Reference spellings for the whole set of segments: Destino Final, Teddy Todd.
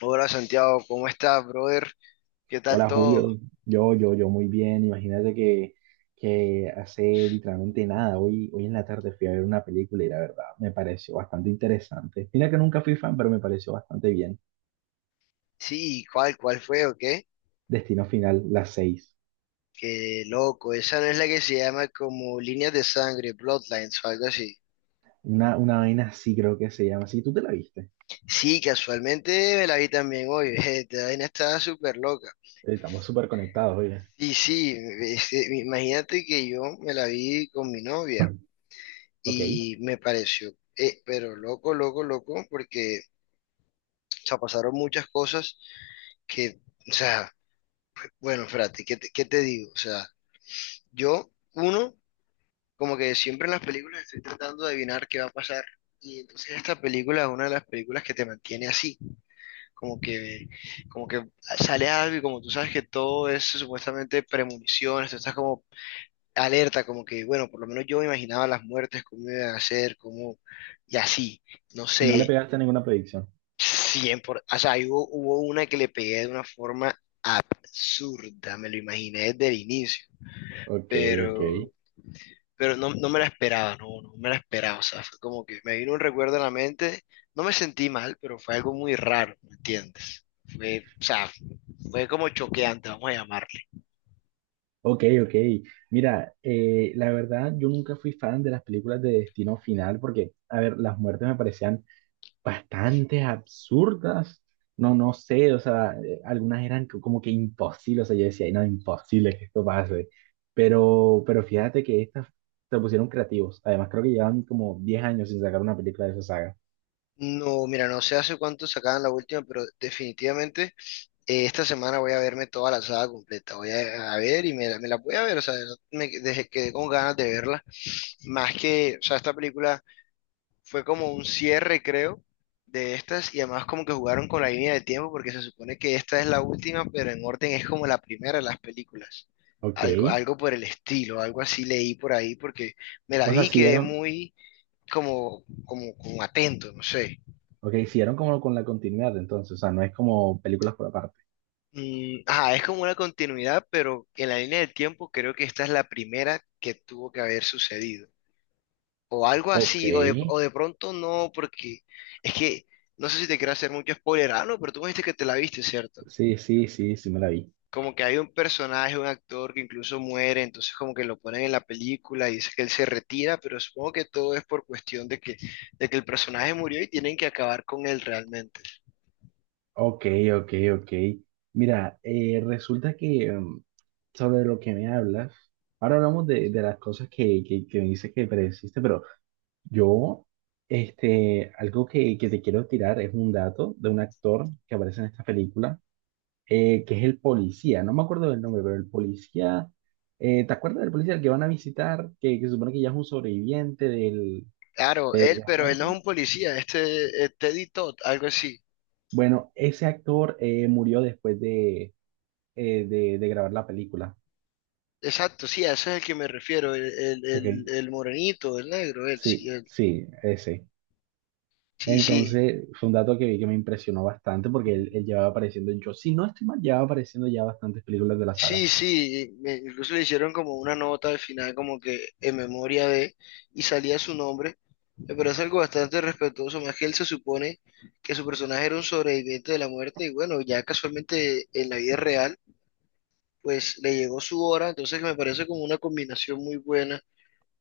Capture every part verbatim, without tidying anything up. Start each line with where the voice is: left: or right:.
left: Hola Santiago, ¿cómo estás, brother? ¿Qué tal
right: Hola
left: todo?
right: Julio, yo, yo, yo muy bien. Imagínate que, que hace literalmente nada. Hoy, hoy en la tarde fui a ver una película y la verdad me pareció bastante interesante. Mira que nunca fui fan, pero me pareció bastante bien.
left: Sí, ¿cuál, cuál fue o qué?
right: Destino Final, las seis.
left: Qué loco, esa no es la que se llama como líneas de sangre, bloodlines o algo así.
right: Una, una vaina así creo que se llama. ¿Sí tú te la viste?
left: Sí, casualmente me la vi también hoy, esta vaina estaba súper loca.
right: Estamos súper conectados, oye.
left: Y sí, este, imagínate que yo me la vi con mi novia
right: Ok.
left: y me pareció, eh, pero loco, loco, loco, porque, o sea, pasaron muchas cosas que, o sea, bueno, espérate, ¿qué te, qué te digo? O sea, yo, uno... Como que siempre en las películas estoy tratando de adivinar qué va a pasar. Y entonces esta película es una de las películas que te mantiene así, como que, como que sale algo y como tú sabes que todo es supuestamente premoniciones, tú estás como alerta, como que, bueno, por lo menos yo me imaginaba las muertes, cómo iban a ser, cómo, y así, no
right: ¿Y no le
left: sé,
right: pegaste ninguna predicción?
left: cien por, o sea, ahí hubo, hubo una que le pegué de una forma zurda, me lo imaginé desde el inicio,
right: Ok, ok.
left: pero pero no, no me la esperaba, no, no me la esperaba, o sea, fue como que me vino un recuerdo a la mente, no me sentí mal, pero fue algo muy raro, ¿me entiendes? Fue, o sea, fue como choqueante, vamos a llamarle.
right: Ok, ok. Mira, eh, la verdad, yo nunca fui fan de las películas de Destino Final porque, a ver, las muertes me parecían bastante absurdas. No, no sé, o sea, eh, algunas eran co- como que imposibles, o sea, yo decía, "Ay, no, imposible que esto pase. Pero, pero fíjate que estas se pusieron creativos. Además, creo que llevan como diez años sin sacar una película de esa saga.
left: No, mira, no sé hace cuánto sacaban la última, pero definitivamente eh, esta semana voy a verme toda la saga completa, voy a, a ver y me, la me la voy a ver, o sea, no- me dejé, quedé con ganas de verla, más que, o sea, esta película fue como un cierre, creo, de estas y además como que jugaron con la línea de tiempo porque se supone que esta es la última, pero en orden es como la primera de las películas.
right: Ok.
left: Algo, algo por el estilo, algo así leí por ahí porque me la
right: O sea,
left: vi y quedé
right: siguieron,
left: muy como, como, como atento, no sé.
right: ok, siguieron como con la continuidad entonces, o sea, no es como películas por aparte.
left: Mm, ajá, es como una continuidad, pero en la línea de tiempo creo que esta es la primera que tuvo que haber sucedido. O algo
right: Ok.
left: así, o de, o de pronto no, porque es que no sé si te quiero hacer mucho spoiler, ah, no, pero tú me dijiste que te la viste, ¿cierto?
right: Sí, sí, sí, sí me la vi.
left: Como que hay un personaje, un actor que incluso muere, entonces como que lo ponen en la película y dice que él se retira, pero supongo que todo es por cuestión de que, de que el personaje murió y tienen que acabar con él realmente.
right: Ok, ok, ok. Mira, eh, resulta que mm, sobre lo que me hablas, ahora hablamos de, de las cosas que, que, que me dices que predeciste, pero yo, este, algo que, que te quiero tirar es un dato de un actor que aparece en esta película, eh, que es el policía, no me acuerdo del nombre, pero el policía, eh, ¿te acuerdas del policía al que van a visitar, que, que se supone que ya es un sobreviviente del,
left: Claro,
right: de
left: él,
right: la
left: pero él no es
right: muerte?
left: un policía, este eh, Teddy Todd, algo así.
right: Bueno, ese actor eh, murió después de, eh, de de grabar la película.
left: Exacto, sí, a ese es el que me refiero, el, el,
right: Ok,
left: el, el morenito, el negro, él, sí,
right: sí,
left: él.
right: sí, ese.
left: Sí, sí.
right: Entonces, fue un dato que vi que me impresionó bastante porque él, él llevaba apareciendo, yo si no estoy mal, llevaba apareciendo ya bastantes películas de la saga.
left: Sí, sí, me- incluso le hicieron como una nota al final, como que en memoria de, y salía su nombre. Me parece algo bastante respetuoso, más que él se supone que su personaje era un sobreviviente de la muerte, y bueno, ya casualmente en la vida real, pues le llegó su hora, entonces me parece como una combinación muy buena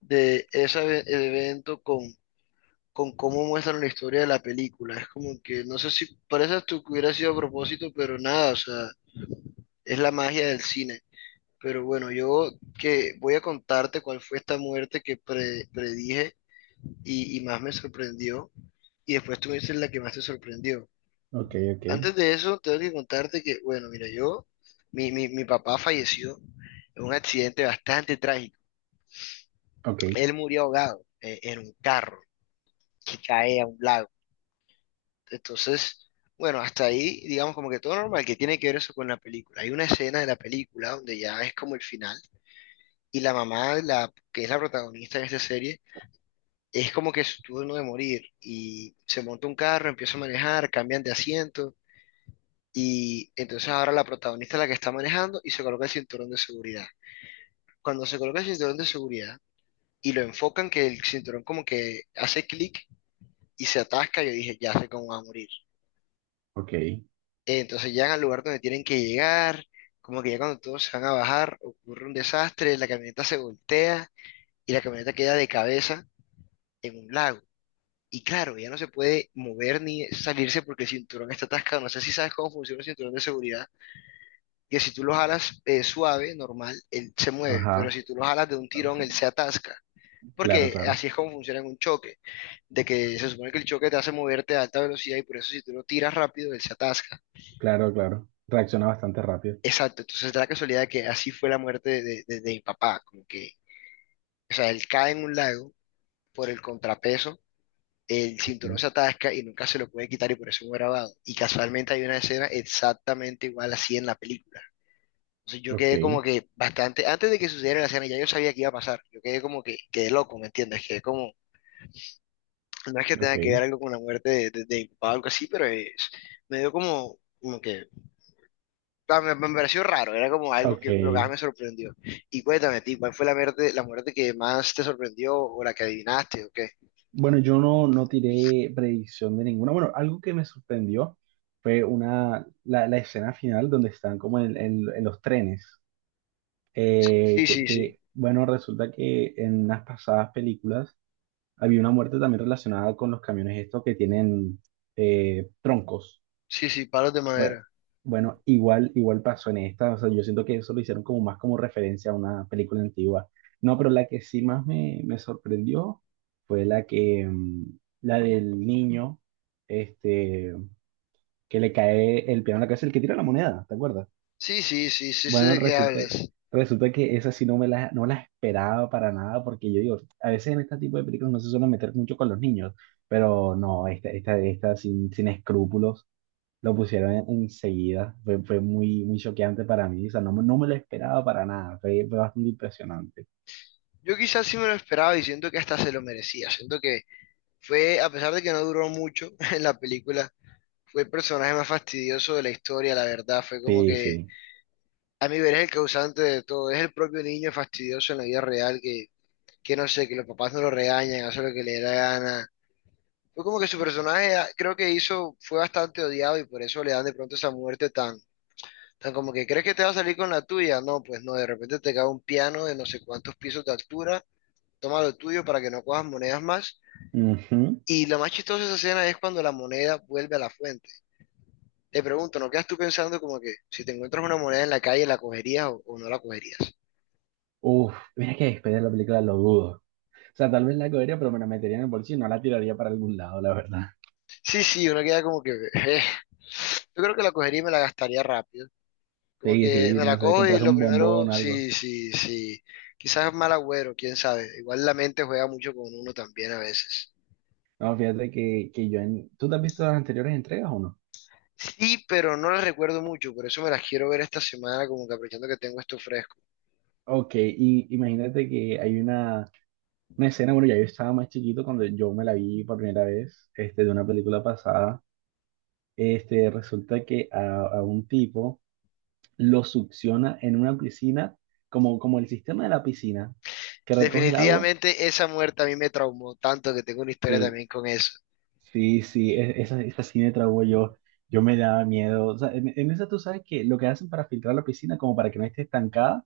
left: de ese eve- evento con, con cómo muestran la historia de la película. Es como que, no sé si parece hasta que hubiera sido a propósito, pero nada, o sea, es la magia del cine. Pero bueno, yo que voy a contarte cuál fue esta muerte que pre- predije y, y más me sorprendió. Y después tú me dices la que más te sorprendió.
right: Ok, ok,
left: Antes de eso, tengo que contarte que, bueno, mira, yo, mi, mi, mi papá falleció en un accidente bastante trágico.
right: ok,
left: Él murió ahogado eh, en un carro que cae a un lago. Entonces, bueno, hasta ahí, digamos como que todo normal, que tiene que ver eso con la película. Hay una escena de la película donde ya es como el final y la mamá, la, que es la protagonista de esta serie, es como que su turno de morir y se monta un carro, empieza a manejar, cambian de asiento y entonces ahora la protagonista es la que está manejando y se coloca el cinturón de seguridad. Cuando se coloca el cinturón de seguridad y lo enfocan que el cinturón como que hace clic y se atasca, yo dije, ya sé cómo va a morir.
right: ok,
left: Entonces llegan al lugar donde tienen que llegar, como que ya cuando todos se van a bajar ocurre un desastre, la camioneta se voltea y la camioneta queda de cabeza en un lago. Y claro, ella no se puede mover ni salirse porque el cinturón está atascado. No sé si sabes cómo funciona el cinturón de seguridad, que si tú lo jalas eh, suave, normal, él se mueve, pero
right: ajá,
left: si tú lo jalas de un tirón, él se atasca.
right: claro,
left: Porque
right: claro,
left: así es como funciona en un choque, de que se supone que el choque te hace moverte a alta velocidad y por eso si tú lo tiras rápido, él se atasca.
right: claro, claro. Reacciona bastante rápido.
left: Exacto, entonces da la casualidad de que así fue la muerte de, de- de mi papá, como que, o sea, él cae en un lago por el contrapeso el cinturón se
right: Ujú.
left: atasca y nunca se lo puede quitar y por eso es fue grabado. Y casualmente hay una escena exactamente igual así en la película. Entonces yo
right: Ok,
left: quedé como que bastante, antes de que sucediera la escena ya yo sabía que iba a pasar. Yo quedé como que, quedé loco, ¿me entiendes? Quedé como, no es que
right: ok,
left: tenga que ver algo con la muerte de, de, de mi papá o algo así, pero es- me dio como, como que, ah, me, me pareció raro, era como algo que lo que más me
right: ok.
left: sorprendió. Y cuéntame, a ti, ¿cuál fue la muerte, la muerte que más te sorprendió o la que adivinaste o qué?
right: Bueno, yo no, no tiré predicción de ninguna. Bueno, algo que me sorprendió fue una, la, la escena final donde están como en, en en los trenes. Eh,
left: Sí,
right: que,
left: sí, sí,
right: que, bueno, resulta que en unas pasadas películas había una muerte también relacionada con los camiones estos que tienen eh, troncos.
left: sí, sí, palos de
right: Bueno,
left: madera.
right: bueno, igual, igual pasó en esta. O sea, yo siento que eso lo hicieron como más como referencia a una película antigua. No, pero la que sí más me, me sorprendió fue la que, mm, la del niño, este, que le cae el piano en la cabeza, el que tira la moneda, ¿te acuerdas?
left: Sí, sí, sí, sí sé
right: Bueno,
left: de qué
right: resulta,
left: hablas.
right: resulta que esa sí no me la, no la esperaba para nada, porque yo digo, a veces en este tipo de películas no se suele meter mucho con los niños, pero no, esta, esta, esta sin, sin escrúpulos lo pusieron en- enseguida. Fue, fue muy, muy choqueante para mí, o sea, no, me- no me lo esperaba para nada, fue, fue bastante impresionante.
left: Yo quizás sí me lo esperaba y siento que hasta se lo merecía. Siento que fue, a pesar de que no duró mucho en la película, fue el personaje más fastidioso de la historia, la verdad. Fue como
right: Sí,
left: que,
right: sí.
left: a mi ver, es el causante de todo. Es el propio niño fastidioso en la vida real que, que no sé, que los papás no lo regañan, hace lo que le da la gana. Fue como que su personaje, ah, creo que hizo, fue bastante odiado y por eso le dan de pronto esa muerte tan, tan como que, ¿crees que te va a salir con la tuya? No, pues no, de repente te cae un piano de no sé cuántos pisos de altura toma lo tuyo para que no cojas monedas más.
right: Ujú.
left: Y lo más chistoso de esa escena es cuando la moneda vuelve a la fuente. Te pregunto, ¿no quedas tú pensando como que si te encuentras una moneda en la calle, la cogerías o, o no la cogerías?
right: Uf, mira que después de la película lo dudo. O sea, tal vez la cogería, pero me la metería en el bolsillo y no la tiraría para algún lado, la verdad.
left: Sí, sí, uno queda como que... eh. Yo creo que la cogería y me la gastaría rápido. Como
right: Sí,
left: que
right: sí,
left: me
right: no
left: la
right: sé,
left: cojo y
right: compras
left: lo
right: un
left: primero,
right: bombón, algo.
left: sí, sí, sí. Quizás es mal agüero, quién sabe. Igual la mente juega mucho con uno también a veces.
right: No, fíjate que, que yo en... ¿Tú te has visto las anteriores entregas o no?
left: Sí, pero no las recuerdo mucho, por eso me las quiero ver esta semana, como que aprovechando que tengo esto fresco.
right: Ok, y imagínate que hay una, una escena, bueno, ya yo estaba más chiquito cuando yo me la vi por primera vez, este, de una película pasada, este, resulta que a, a un tipo lo succiona en una piscina, como, como el sistema de la piscina, que recoge el agua.
left: Definitivamente esa muerte a mí me traumó tanto que tengo una historia también con eso.
right: Sí, sí, e- esa, esa sí me traumó yo. Yo me daba miedo. O sea, en, en esa tú sabes que lo que hacen para filtrar la piscina, como para que no esté estancada,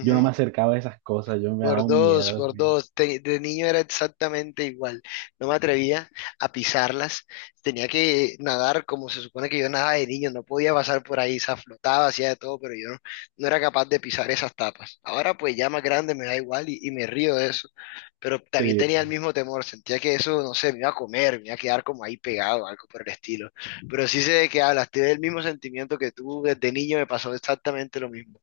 right: yo no me acercaba a esas cosas, yo me daba
left: Por
right: un
left: dos,
right: miedo.
left: por dos. Te- de niño era exactamente igual. No me atrevía a pisarlas. Tenía que nadar como se supone que yo nadaba de niño. No podía pasar por ahí. Se flotaba, hacía de todo, pero yo no, no era capaz de pisar esas tapas. Ahora pues ya más grande me da igual y, y me río de eso. Pero también
right: Sí.
left: tenía el mismo temor. Sentía que eso, no sé, me iba a comer, me iba a quedar como ahí pegado, algo por el estilo. Pero sí sé de qué hablas. Tuve el mismo sentimiento que tú. Desde niño me pasó exactamente lo mismo.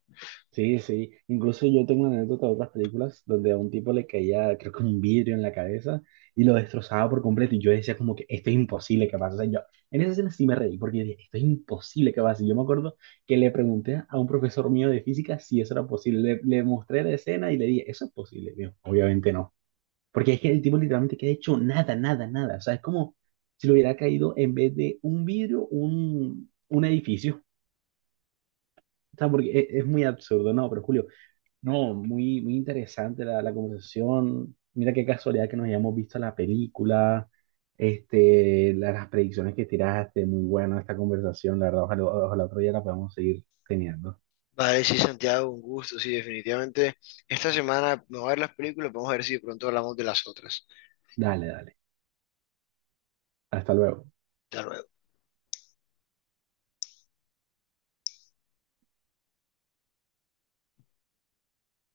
right: Sí, sí. Incluso yo tengo una anécdota de otras películas donde a un tipo le caía, creo que un vidrio en la cabeza y lo destrozaba por completo. Y yo decía como que esto es imposible que pase. O sea, yo en esa escena sí me reí porque yo dije, esto es imposible que pase. Yo me acuerdo que le pregunté a un profesor mío de física si eso era posible. Le, le mostré la escena y le dije, ¿eso es posible? Me dijo, obviamente no. Porque es que el tipo literalmente que ha hecho nada, nada, nada. O sea, es como si le hubiera caído en vez de un vidrio, un, un edificio. O sea, porque es, es muy absurdo, ¿no? Pero Julio. No, muy, muy interesante la, la conversación. Mira qué casualidad que nos hayamos visto la película, este, la- las predicciones que tiraste, muy buena esta conversación, la verdad, ojalá, ojalá otro día la podamos seguir teniendo.
left: Vale, sí, Santiago, un gusto, sí, definitivamente. Esta semana me voy a ver las películas, vamos a ver si de pronto hablamos de las otras.
right: Dale, dale. Hasta luego.
left: Hasta luego.